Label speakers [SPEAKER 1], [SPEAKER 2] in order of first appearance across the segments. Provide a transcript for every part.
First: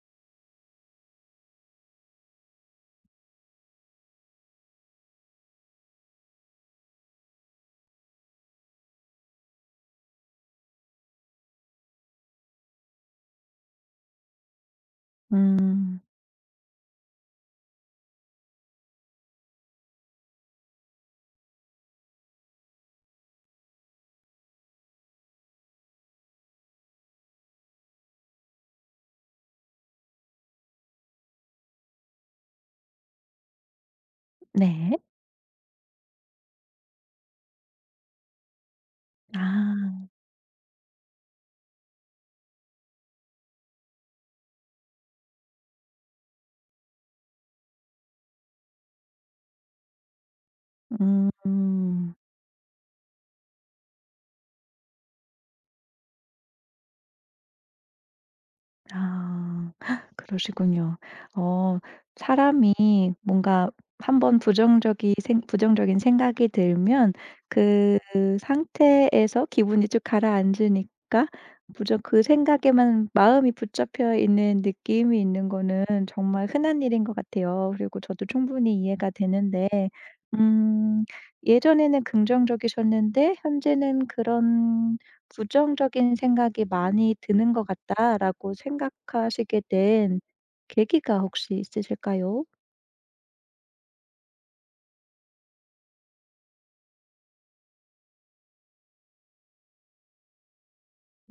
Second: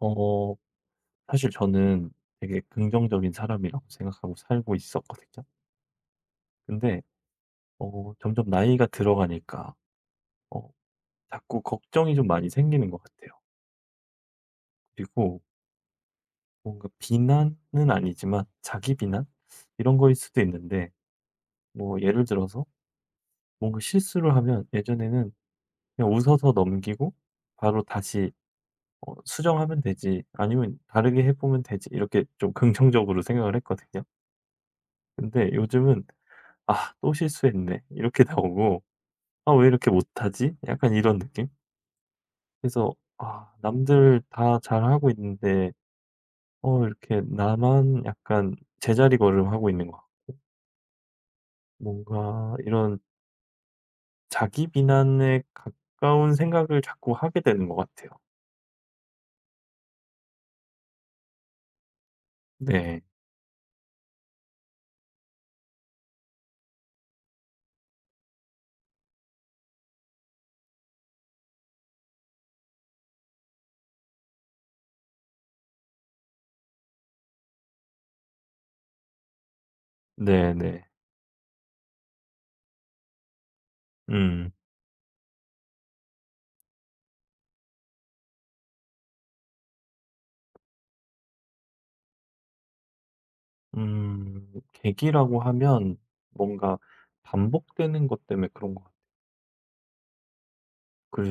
[SPEAKER 1] 어 사실 저는 되게 긍정적인 사람이라고 생각하고 살고 있었거든요. 근데 점점 나이가 들어가니까 어 자꾸 걱정이 좀 많이 생기는 것 같아요. 그리고
[SPEAKER 2] 음.
[SPEAKER 1] 뭔가 비난은 아니지만 자기 비난? 이런 거일 수도 있는데 뭐 예를 들어서 뭔가 실수를 하면 예전에는 그냥 웃어서 넘기고 바로 다시 '수정하면 되지.' 아니면 '다르게 해 보면 되지.' 이렇게 좀 긍정적으로 생각을 했거든요.
[SPEAKER 2] 네.
[SPEAKER 1] 근데 요즘은 '아 또 실수했네.' 이렇게 나오고 '아 왜 이렇게
[SPEAKER 2] 아.
[SPEAKER 1] 못하지?' 약간 이런 느낌? 그래서 '아 남들 다 잘하고 있는데 이렇게 나만 약간 제자리걸음하고 있는 것같
[SPEAKER 2] 음.
[SPEAKER 1] 뭔가 이런 자기 비난에 가까운 생각을 자꾸 하게 되는 것 같아요.
[SPEAKER 2] 아. 그러시군요. 어
[SPEAKER 1] 네.
[SPEAKER 2] 사람이 뭔가 한번 부정적이 생 부정적인 생각이 들면 그 상태에서 기분이 쭉 가라앉으니까 부정 그 생각에만 마음이 붙잡혀 있는 느낌이 있는 거는 정말 흔한 일인 것 같아요. 그리고 저도 충분히 이해가 되는데,
[SPEAKER 1] 네네.
[SPEAKER 2] 음, 예전에는 긍정적이셨는데 현재는
[SPEAKER 1] 음.
[SPEAKER 2] 그런 부정적인 생각이 많이 드는 것 같다.'라고 생각하시게 된 계기가 혹시 있으실까요?
[SPEAKER 1] 계기라고 하면 뭔가 반복되는 것 때문에 그런 것 같아요.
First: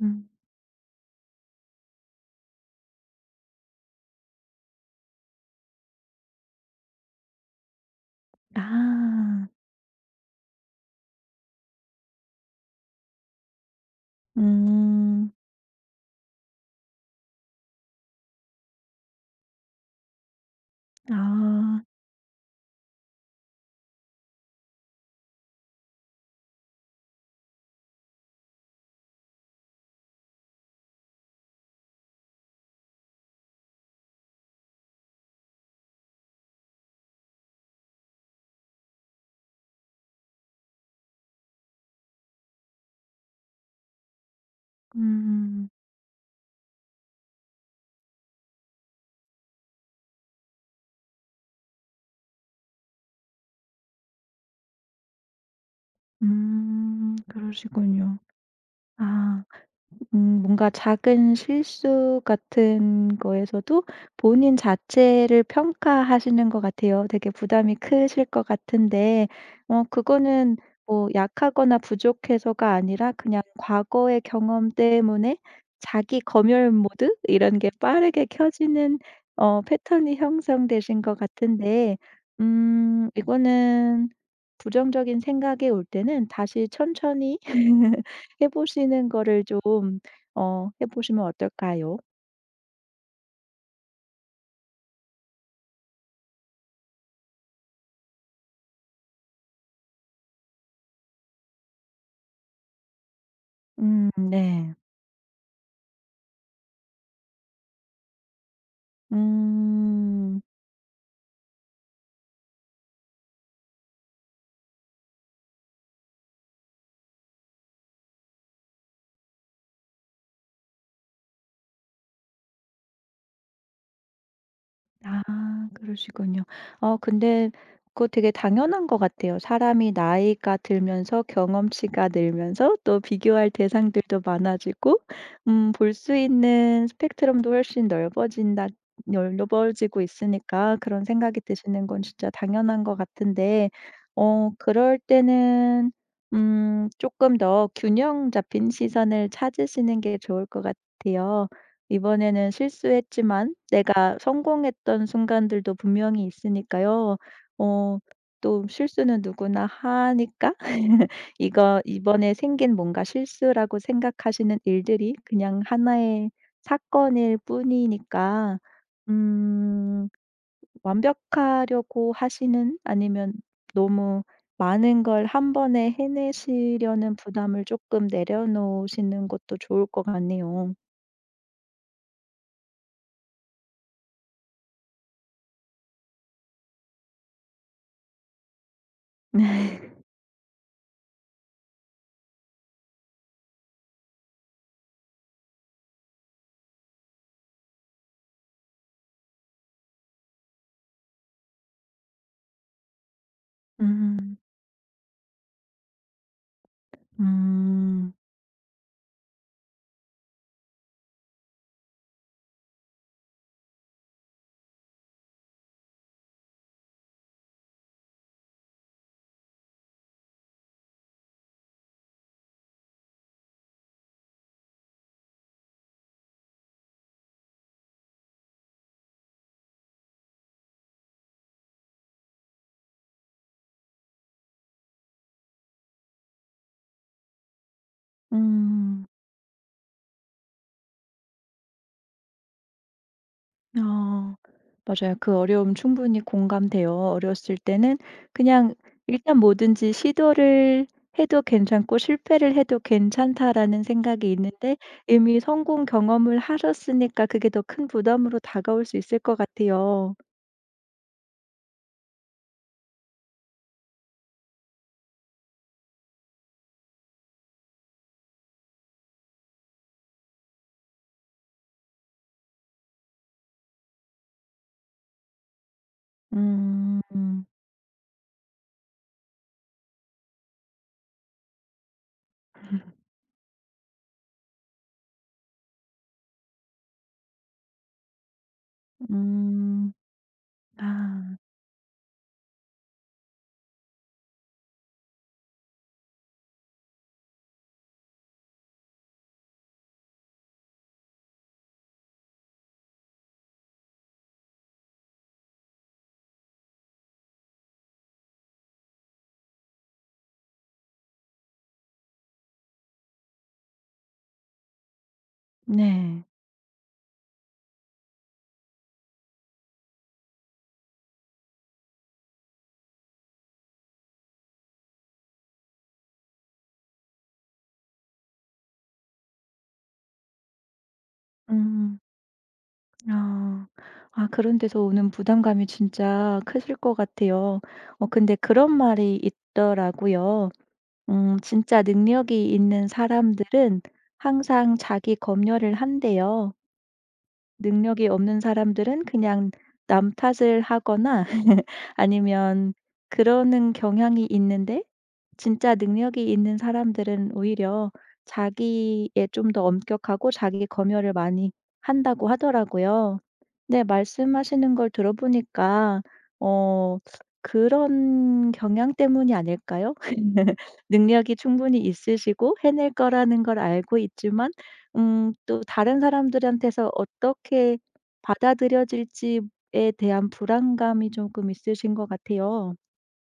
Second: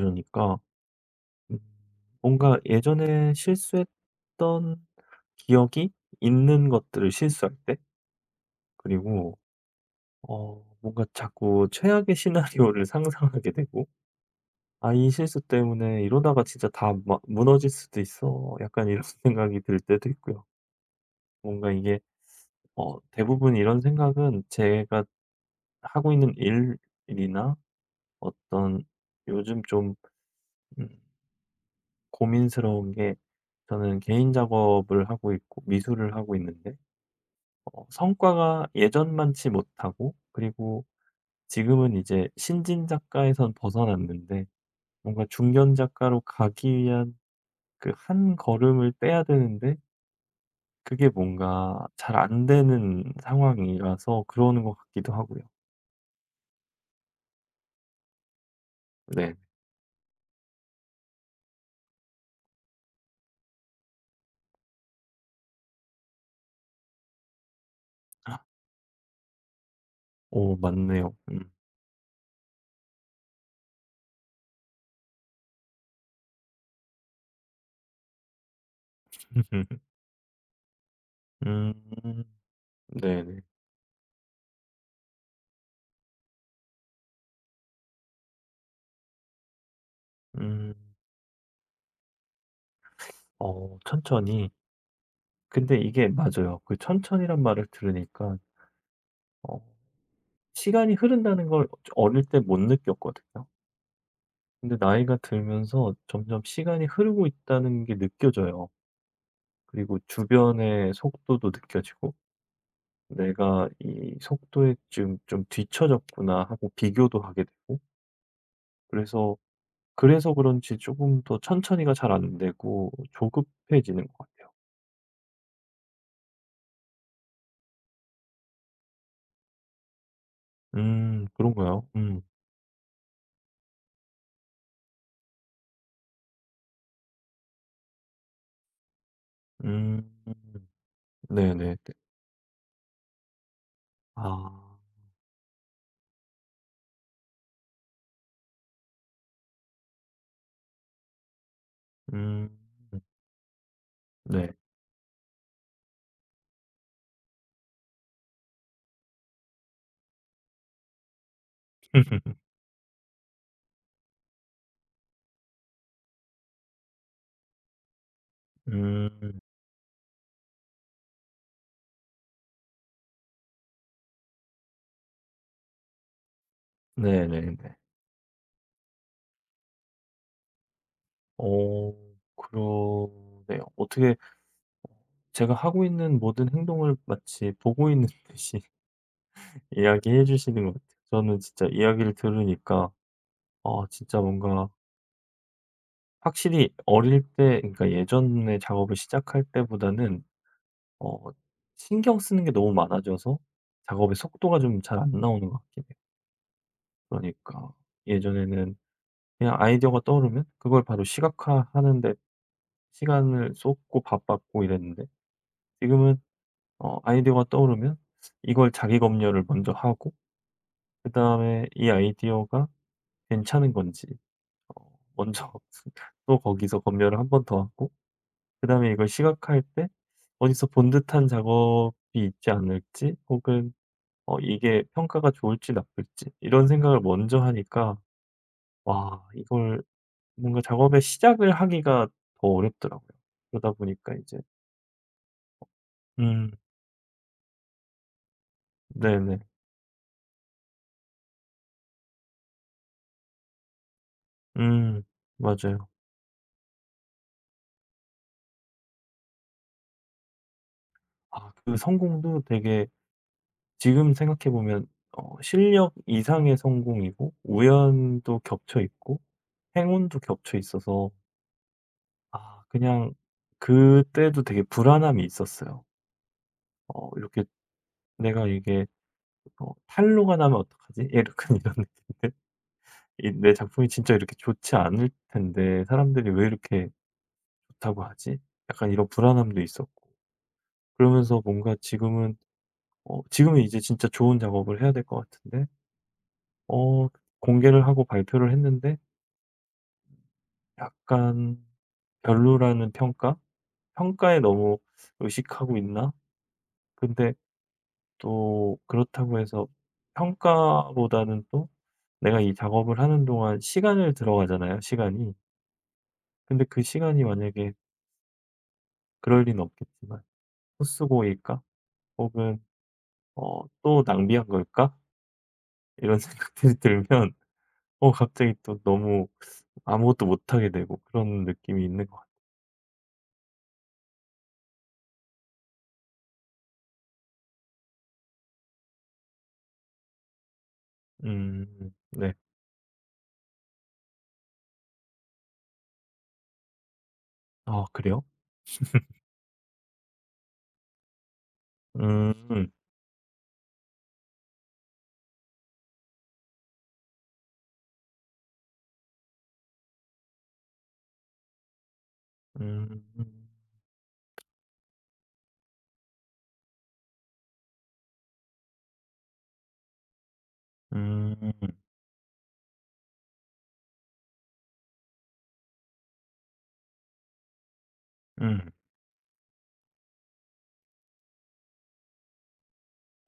[SPEAKER 2] 음.
[SPEAKER 1] 음 뭔가 예전에 실수했던 기억이 있는 것들을 실수할 때 그리고
[SPEAKER 2] 아.
[SPEAKER 1] 뭔가 자꾸 최악의 시나리오를 상상하게 되고 '아 이
[SPEAKER 2] 음.
[SPEAKER 1] 실수 때문에 이러다가 진짜 다 무너질 수도 있어.' 약간 이런 생각이 들 때도 있고요. 뭔가
[SPEAKER 2] 아.
[SPEAKER 1] 이게 대부분 이런 생각은 제가 하고 있는 일 일이나 어떤 요즘 좀 음 고민스러운 게 저는 개인 작업을 하고 있고 미술을 하고 있는데 성과가 예전만치 못하고 그리고 지금은 이제 신진 작가에선 벗어났는데 뭔가
[SPEAKER 2] 음.
[SPEAKER 1] 중견 작가로 가기 위한 그 한 걸음을 떼야 되는데 그게 뭔가 잘 안 되는 상황이라서 그러는 것 같기도 하고요.
[SPEAKER 2] 음. 그러시군요.
[SPEAKER 1] 네.
[SPEAKER 2] 아. 음, 뭔가 작은 실수 같은 거에서도 본인 자체를 평가하시는 것 같아요. 되게 부담이 크실 것 같은데
[SPEAKER 1] 오
[SPEAKER 2] 그거는 뭐
[SPEAKER 1] 맞네요. 음.
[SPEAKER 2] 약하거나 부족해서가 아니라 그냥 과거의 경험 때문에 자기 검열 모드 이런 게 빠르게 켜지는 패턴이 형성되신 것
[SPEAKER 1] 음.
[SPEAKER 2] 같은데, 음,
[SPEAKER 1] 네네.
[SPEAKER 2] 이거는 부정적인 생각이 올 때는 다시 천천히 해 보시는 거를 좀
[SPEAKER 1] 음.
[SPEAKER 2] 해 보시면 어떨까요?
[SPEAKER 1] 천천히. 근데 이게 맞아요. 그 천천히란 말을 들으니까 어 시간이 흐른다는 걸 어릴 때 못 느꼈거든요.
[SPEAKER 2] 네.
[SPEAKER 1] 근데 나이가 들면서 점점 시간이 흐르고 있다는 게 느껴져요. 그리고
[SPEAKER 2] 음.
[SPEAKER 1] 주변의 속도도 느껴지고 '내가 이 속도에 지금 좀 뒤처졌구나.' 하고 비교도 하게 되고 그래서 그래서 그런지 조금 더 천천히가 잘 안 되고 조급해지는 것 같아요.
[SPEAKER 2] 아 그러시군요. 근데 그거 되게 당연한 것 같아요. 사람이 나이가 들면서
[SPEAKER 1] 그런가요?
[SPEAKER 2] 경험치가
[SPEAKER 1] 음.
[SPEAKER 2] 늘면서 또 비교할 대상들도 많아지고, 음, 볼 수 있는 스펙트럼도 훨씬 넓어진다 넓어지고
[SPEAKER 1] 음.
[SPEAKER 2] 있으니까 그런 생각이
[SPEAKER 1] 네네네.
[SPEAKER 2] 드시는 건 진짜 당연한 것 같은데
[SPEAKER 1] 아.
[SPEAKER 2] 그럴 때는, 음, 조금 더 균형 잡힌 시선을 찾으시는 게 좋을 것 같아요. 이번에는
[SPEAKER 1] 음.
[SPEAKER 2] 실수했지만 내가
[SPEAKER 1] 네.
[SPEAKER 2] 성공했던 순간들도 분명히 있으니까요. 어 또 실수는 누구나 하니까 이거 이번에 생긴 뭔가 실수라고 생각하시는 일들이 그냥 하나의 사건일 뿐이니까,
[SPEAKER 1] 음.
[SPEAKER 2] 음, 완벽하려고 하시는 아니면 너무 많은 걸 한 번에 해내시려는
[SPEAKER 1] 네네네.
[SPEAKER 2] 부담을 조금 내려놓으시는 것도 좋을 것 같네요.
[SPEAKER 1] 어 그러네요. 어떻게 제가 하고 있는 모든 행동을 마치 보고 있는 듯이 이야기해 주시는 것 같아요. 저는 진짜 이야기를 들으니까 진짜 뭔가 확실히 어릴 때 그러니까 예전에 작업을 시작할 때보다는 어 신경 쓰는 게 너무 많아져서 작업의
[SPEAKER 2] 음.
[SPEAKER 1] 속도가 좀 잘 안 나오는 것 같긴 해요. 그러니까
[SPEAKER 2] 음.
[SPEAKER 1] 예전에는 그냥 아이디어가 떠오르면 그걸 바로 시각화하는 데 시간을 쏟고 바빴고 이랬는데 지금은 아이디어가 떠오르면 이걸 자기 검열을 먼저 하고 그다음에 이 아이디어가 괜찮은 건지 어 먼저 또 거기서 검열을 한 번 더 하고 그다음에 이걸 시각화할 때 어디서 본 듯한 작업이 있지 않을지 혹은 이게 평가가 좋을지 나쁠지 이런 생각을 먼저 하니까
[SPEAKER 2] 음.
[SPEAKER 1] 와 이걸 뭔가 작업의 시작을 하기가 더 어렵더라고요. 그러다 보니까
[SPEAKER 2] 아.
[SPEAKER 1] 이제
[SPEAKER 2] 맞아요. 그 어려움 충분히
[SPEAKER 1] 음
[SPEAKER 2] 공감돼요. 어렸을 때는 그냥 일단
[SPEAKER 1] 네네.
[SPEAKER 2] 뭐든지 '시도를 해도 괜찮고 실패를 해도 괜찮다.'라는 생각이 있는데
[SPEAKER 1] 음
[SPEAKER 2] 이미 성공
[SPEAKER 1] 맞아요.
[SPEAKER 2] 경험을 하셨으니까 그게 더 큰 부담으로 다가올 수 있을 것 같아요.
[SPEAKER 1] 아 그 성공도 되게 지금 생각해 보면 실력 이상의 성공이고 우연도 겹쳐 있고 행운도 겹쳐 있어서 아 그냥 그때도 되게 불안함이 있었어요.
[SPEAKER 2] 음.
[SPEAKER 1] 이렇게 '내가 이게 탈로가 나면 어떡하지?' 약간 이런 느낌인데 이 '내 작품이 진짜 이렇게 좋지 않을 텐데 사람들이 왜 이렇게 좋다고 하지?' 약간 이런 불안함도
[SPEAKER 2] 음.
[SPEAKER 1] 있었고
[SPEAKER 2] 아.
[SPEAKER 1] 그러면서 뭔가 지금은 이제 진짜 좋은 작업을 해야 될 것 같은데 어 공개를 하고 발표를 했는데 약간 별로라는 평가? 평가에 너무 의식하고 있나? 근데 또 그렇다고 해서 평가보다는 또 내가 이 작업을 하는 동안 시간을 들어가잖아요, 시간이.
[SPEAKER 2] 네.
[SPEAKER 1] 근데 그 시간이 만약에 그럴 리는 없겠지만 헛수고일까? 혹은 또 낭비한 걸까? 이런 생각들이 들면 갑자기 또 너무 아무것도 못하게 되고 그런 느낌이
[SPEAKER 2] 음.
[SPEAKER 1] 있는 것 같아요.
[SPEAKER 2] 아. 아 그런 데서 오는 부담감이 진짜 크실 것 같아요. 근데 그런 말이 있더라고요. 음, 진짜
[SPEAKER 1] 네.
[SPEAKER 2] 능력이 있는 사람들은 항상 자기 검열을 한대요.
[SPEAKER 1] 아,
[SPEAKER 2] 능력이
[SPEAKER 1] 그래요?
[SPEAKER 2] 없는 사람들은 그냥 남 탓을 하거나
[SPEAKER 1] 음,
[SPEAKER 2] 아니면 그러는 경향이 있는데, 진짜 능력이 있는 사람들은 오히려 자기에 좀 더 엄격하고 자기 검열을 많이 한다고 하더라고요.
[SPEAKER 1] 음.
[SPEAKER 2] 네, 말씀하시는 걸 들어보니까 어 그런 경향 때문이 아닐까요? 능력이
[SPEAKER 1] 음.
[SPEAKER 2] 충분히 있으시고 해낼 거라는 걸 알고 있지만, 음, 또 다른 사람들한테서 어떻게
[SPEAKER 1] 음.
[SPEAKER 2] 받아들여질지에 대한 불안감이 조금 있으신 것 같아요.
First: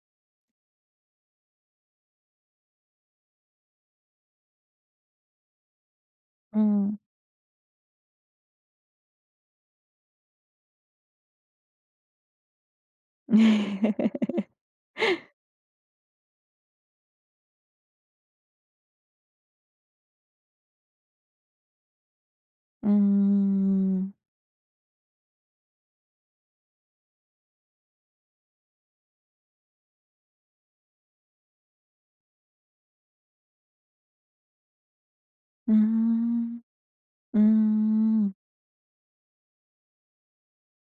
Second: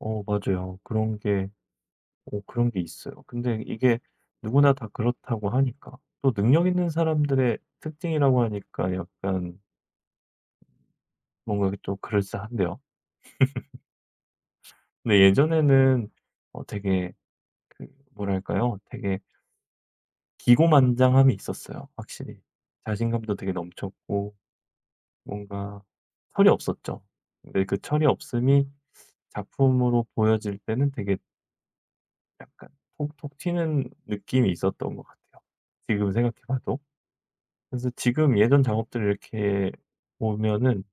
[SPEAKER 1] 맞아요. 그런 게 있어요. 근데 이게 누구나 다 그렇다고 하니까. 또 능력 있는
[SPEAKER 2] 음.
[SPEAKER 1] 사람들의 특징이라고 하니까 약간 뭔가 또 그럴싸한데요. 근데 예전에는 되게 그 뭐랄까요? 되게 기고만장함이 있었어요, 확실히. 자신감도 되게
[SPEAKER 2] 음.
[SPEAKER 1] 넘쳤고 뭔가 철이 없었죠. 근데 그 철이 없음이 작품으로 보여질 때는 되게 약간 톡톡 튀는 느낌이 있었던 것 같아요. 지금 생각해
[SPEAKER 2] 음.
[SPEAKER 1] 봐도. 그래서
[SPEAKER 2] 음.
[SPEAKER 1] 지금 예전 작업들을 이렇게 보면은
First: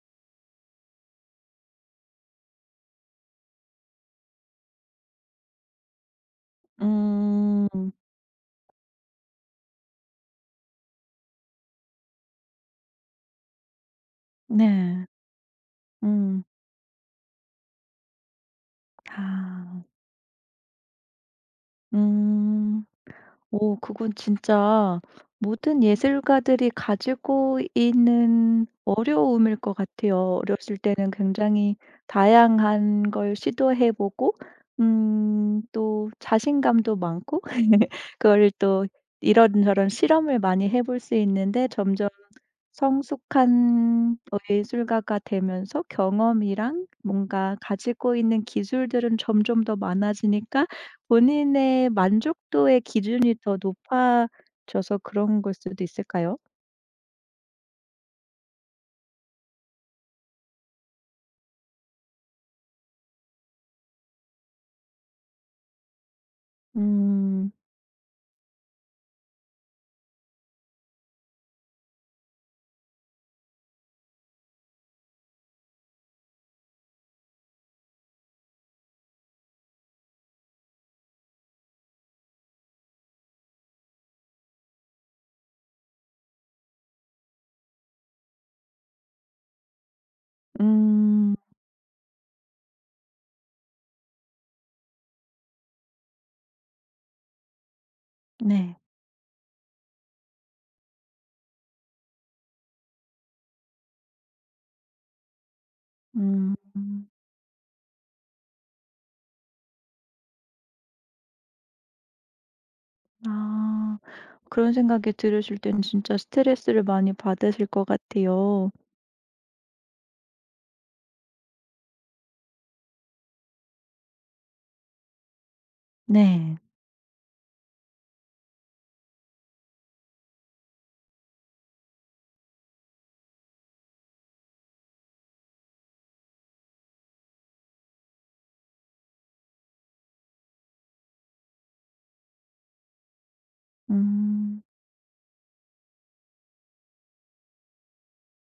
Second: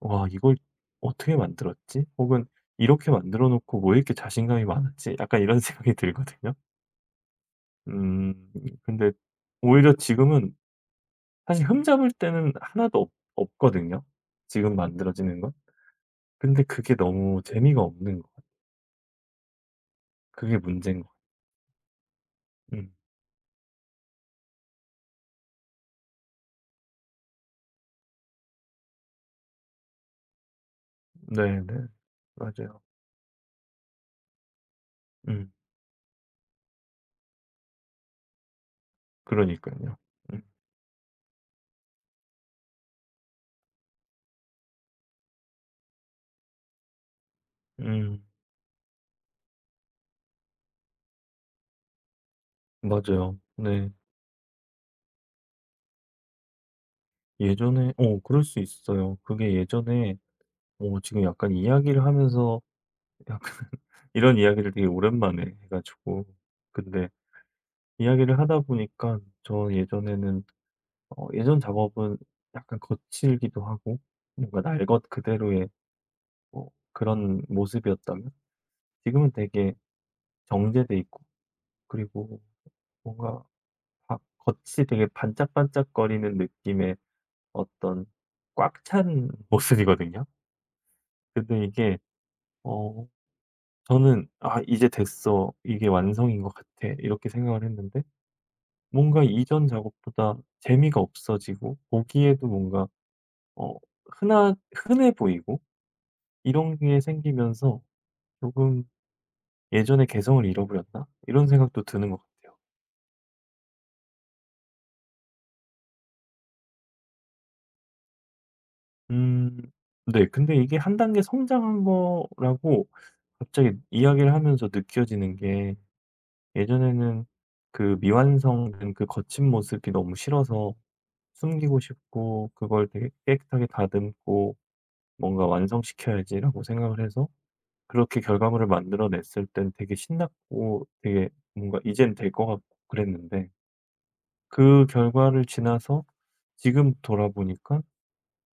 [SPEAKER 1] '와 이걸 어떻게 만들었지?' 혹은 '이렇게 만들어 놓고 왜 이렇게 자신감이 많았지?' 약간 이런 생각이 들거든요.
[SPEAKER 2] 음.
[SPEAKER 1] 음 근데 오히려 지금은 사실 흠잡을 때는 하나도 없 없거든요, 지금
[SPEAKER 2] 네.
[SPEAKER 1] 만들어지는 건.
[SPEAKER 2] 음.
[SPEAKER 1] 근데 그게 너무 재미가 없는 거
[SPEAKER 2] 아.
[SPEAKER 1] 그게 문제인 거 같아요.
[SPEAKER 2] 음.
[SPEAKER 1] 음.
[SPEAKER 2] 오 그건 진짜 모든 예술가들이 가지고 있는 어려움일 것 같아요. 어렸을 때는 굉장히
[SPEAKER 1] 네네. 맞아요.
[SPEAKER 2] 다양한 걸 시도해 보고, 음,
[SPEAKER 1] 음.
[SPEAKER 2] 또 자신감도 많고 그걸 또 이런저런
[SPEAKER 1] 그러니깐요.
[SPEAKER 2] 실험을
[SPEAKER 1] 음.
[SPEAKER 2] 많이 해볼 수 있는데 점점 성숙한, 예술가가 되면서 경험이랑 뭔가 가지고
[SPEAKER 1] 음.
[SPEAKER 2] 있는 기술들은 점점 더 많아지니까 본인의 만족도의 기준이
[SPEAKER 1] 맞아요.
[SPEAKER 2] 더
[SPEAKER 1] 네.
[SPEAKER 2] 높아져서 그런 걸 수도 있을까요?
[SPEAKER 1] 예전에 그럴 수 있어요. 그게 예전에 지금 약간 이야기를 하면서 약간 이런 이야기를 되게 오랜만에 해 가지고 근데
[SPEAKER 2] 음.
[SPEAKER 1] 이야기를 하다 보니까 저 예전에는 예전 작업은 약간 거칠기도 하고 뭔가 날것 그대로의 뭐 그런 모습이었다면 지금은 되게 정제돼 있고 그리고 뭔가 바 겉이 되게 반짝반짝거리는 느낌의 어떤 꽉 찬 모습이거든요.
[SPEAKER 2] 음.
[SPEAKER 1] 근데 이게 어 저는 '아 이제 됐어. 이게 완성인 것 같아.' 이렇게 생각을 했는데
[SPEAKER 2] 네.
[SPEAKER 1] 뭔가 이전 작업보다 재미가 없어지고 보기에도 뭔가 어 흔하 흔해 보이고
[SPEAKER 2] 음.
[SPEAKER 1] 이런 게 생기면서 조금 '예전의 개성을 잃어버렸나?' 이런 생각도 드는 것 같아요.
[SPEAKER 2] 아. 그런 생각이 들으실 땐 진짜 스트레스를 많이 받으실 것 같아요.
[SPEAKER 1] 음 네. 근데 이게 한 단계 성장한 거라고 갑자기 이야기를 하면서 느껴지는 게
[SPEAKER 2] 네.
[SPEAKER 1] 예전에는 그 미완성된 그 거친 모습이 너무 싫어서 숨기고 싶고 그걸 되게 깨끗하게 다듬고 '뭔가 완성시켜야지.'라고 생각을 해서 그렇게 결과물을 만들어 냈을 땐 되게 신났고 되게 뭔가 '이젠 될 것 같고.' 그랬는데
[SPEAKER 2] 음.
[SPEAKER 1] 그 결과를 지나서 지금 돌아보니까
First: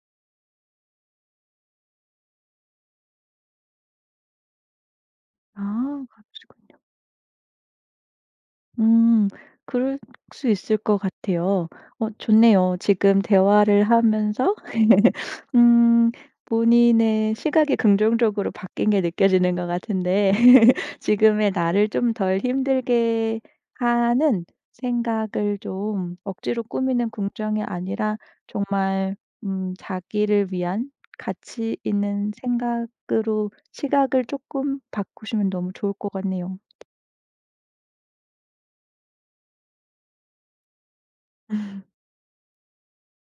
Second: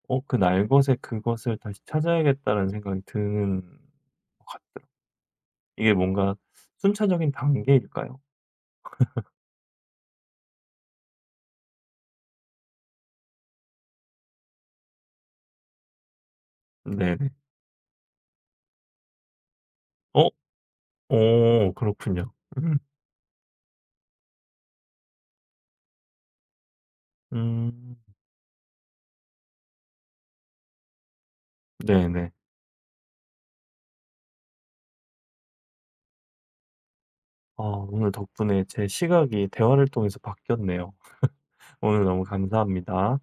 [SPEAKER 1] 그 날것의 그것을 다시 찾아야겠다는 생각이 드는 것 같더라고요. 이게
[SPEAKER 2] 아
[SPEAKER 1] 뭔가
[SPEAKER 2] 그러시군요.
[SPEAKER 1] 순차적인 단계일까요?
[SPEAKER 2] 음. 그럴 수 있을 것 같아요. 좋네요. 지금 대화를 하면서 음,
[SPEAKER 1] 네네.
[SPEAKER 2] 본인의 시각이 긍정적으로 바뀐 게 느껴지는 것
[SPEAKER 1] 어
[SPEAKER 2] 같은데 지금의 나를 좀
[SPEAKER 1] 그렇군요.
[SPEAKER 2] 덜
[SPEAKER 1] 음.
[SPEAKER 2] 힘들게 하는 생각을 좀 억지로 꾸미는 긍정이
[SPEAKER 1] 음.
[SPEAKER 2] 아니라 정말, 음, 자기를 위한 가치 있는
[SPEAKER 1] 네네.
[SPEAKER 2] 생각으로 시각을 조금 바꾸시면 너무 좋을 것 같네요.
[SPEAKER 1] 오늘 덕분에 제 시각이 대화를 통해서 바뀌었네요. 오늘 너무 감사합니다.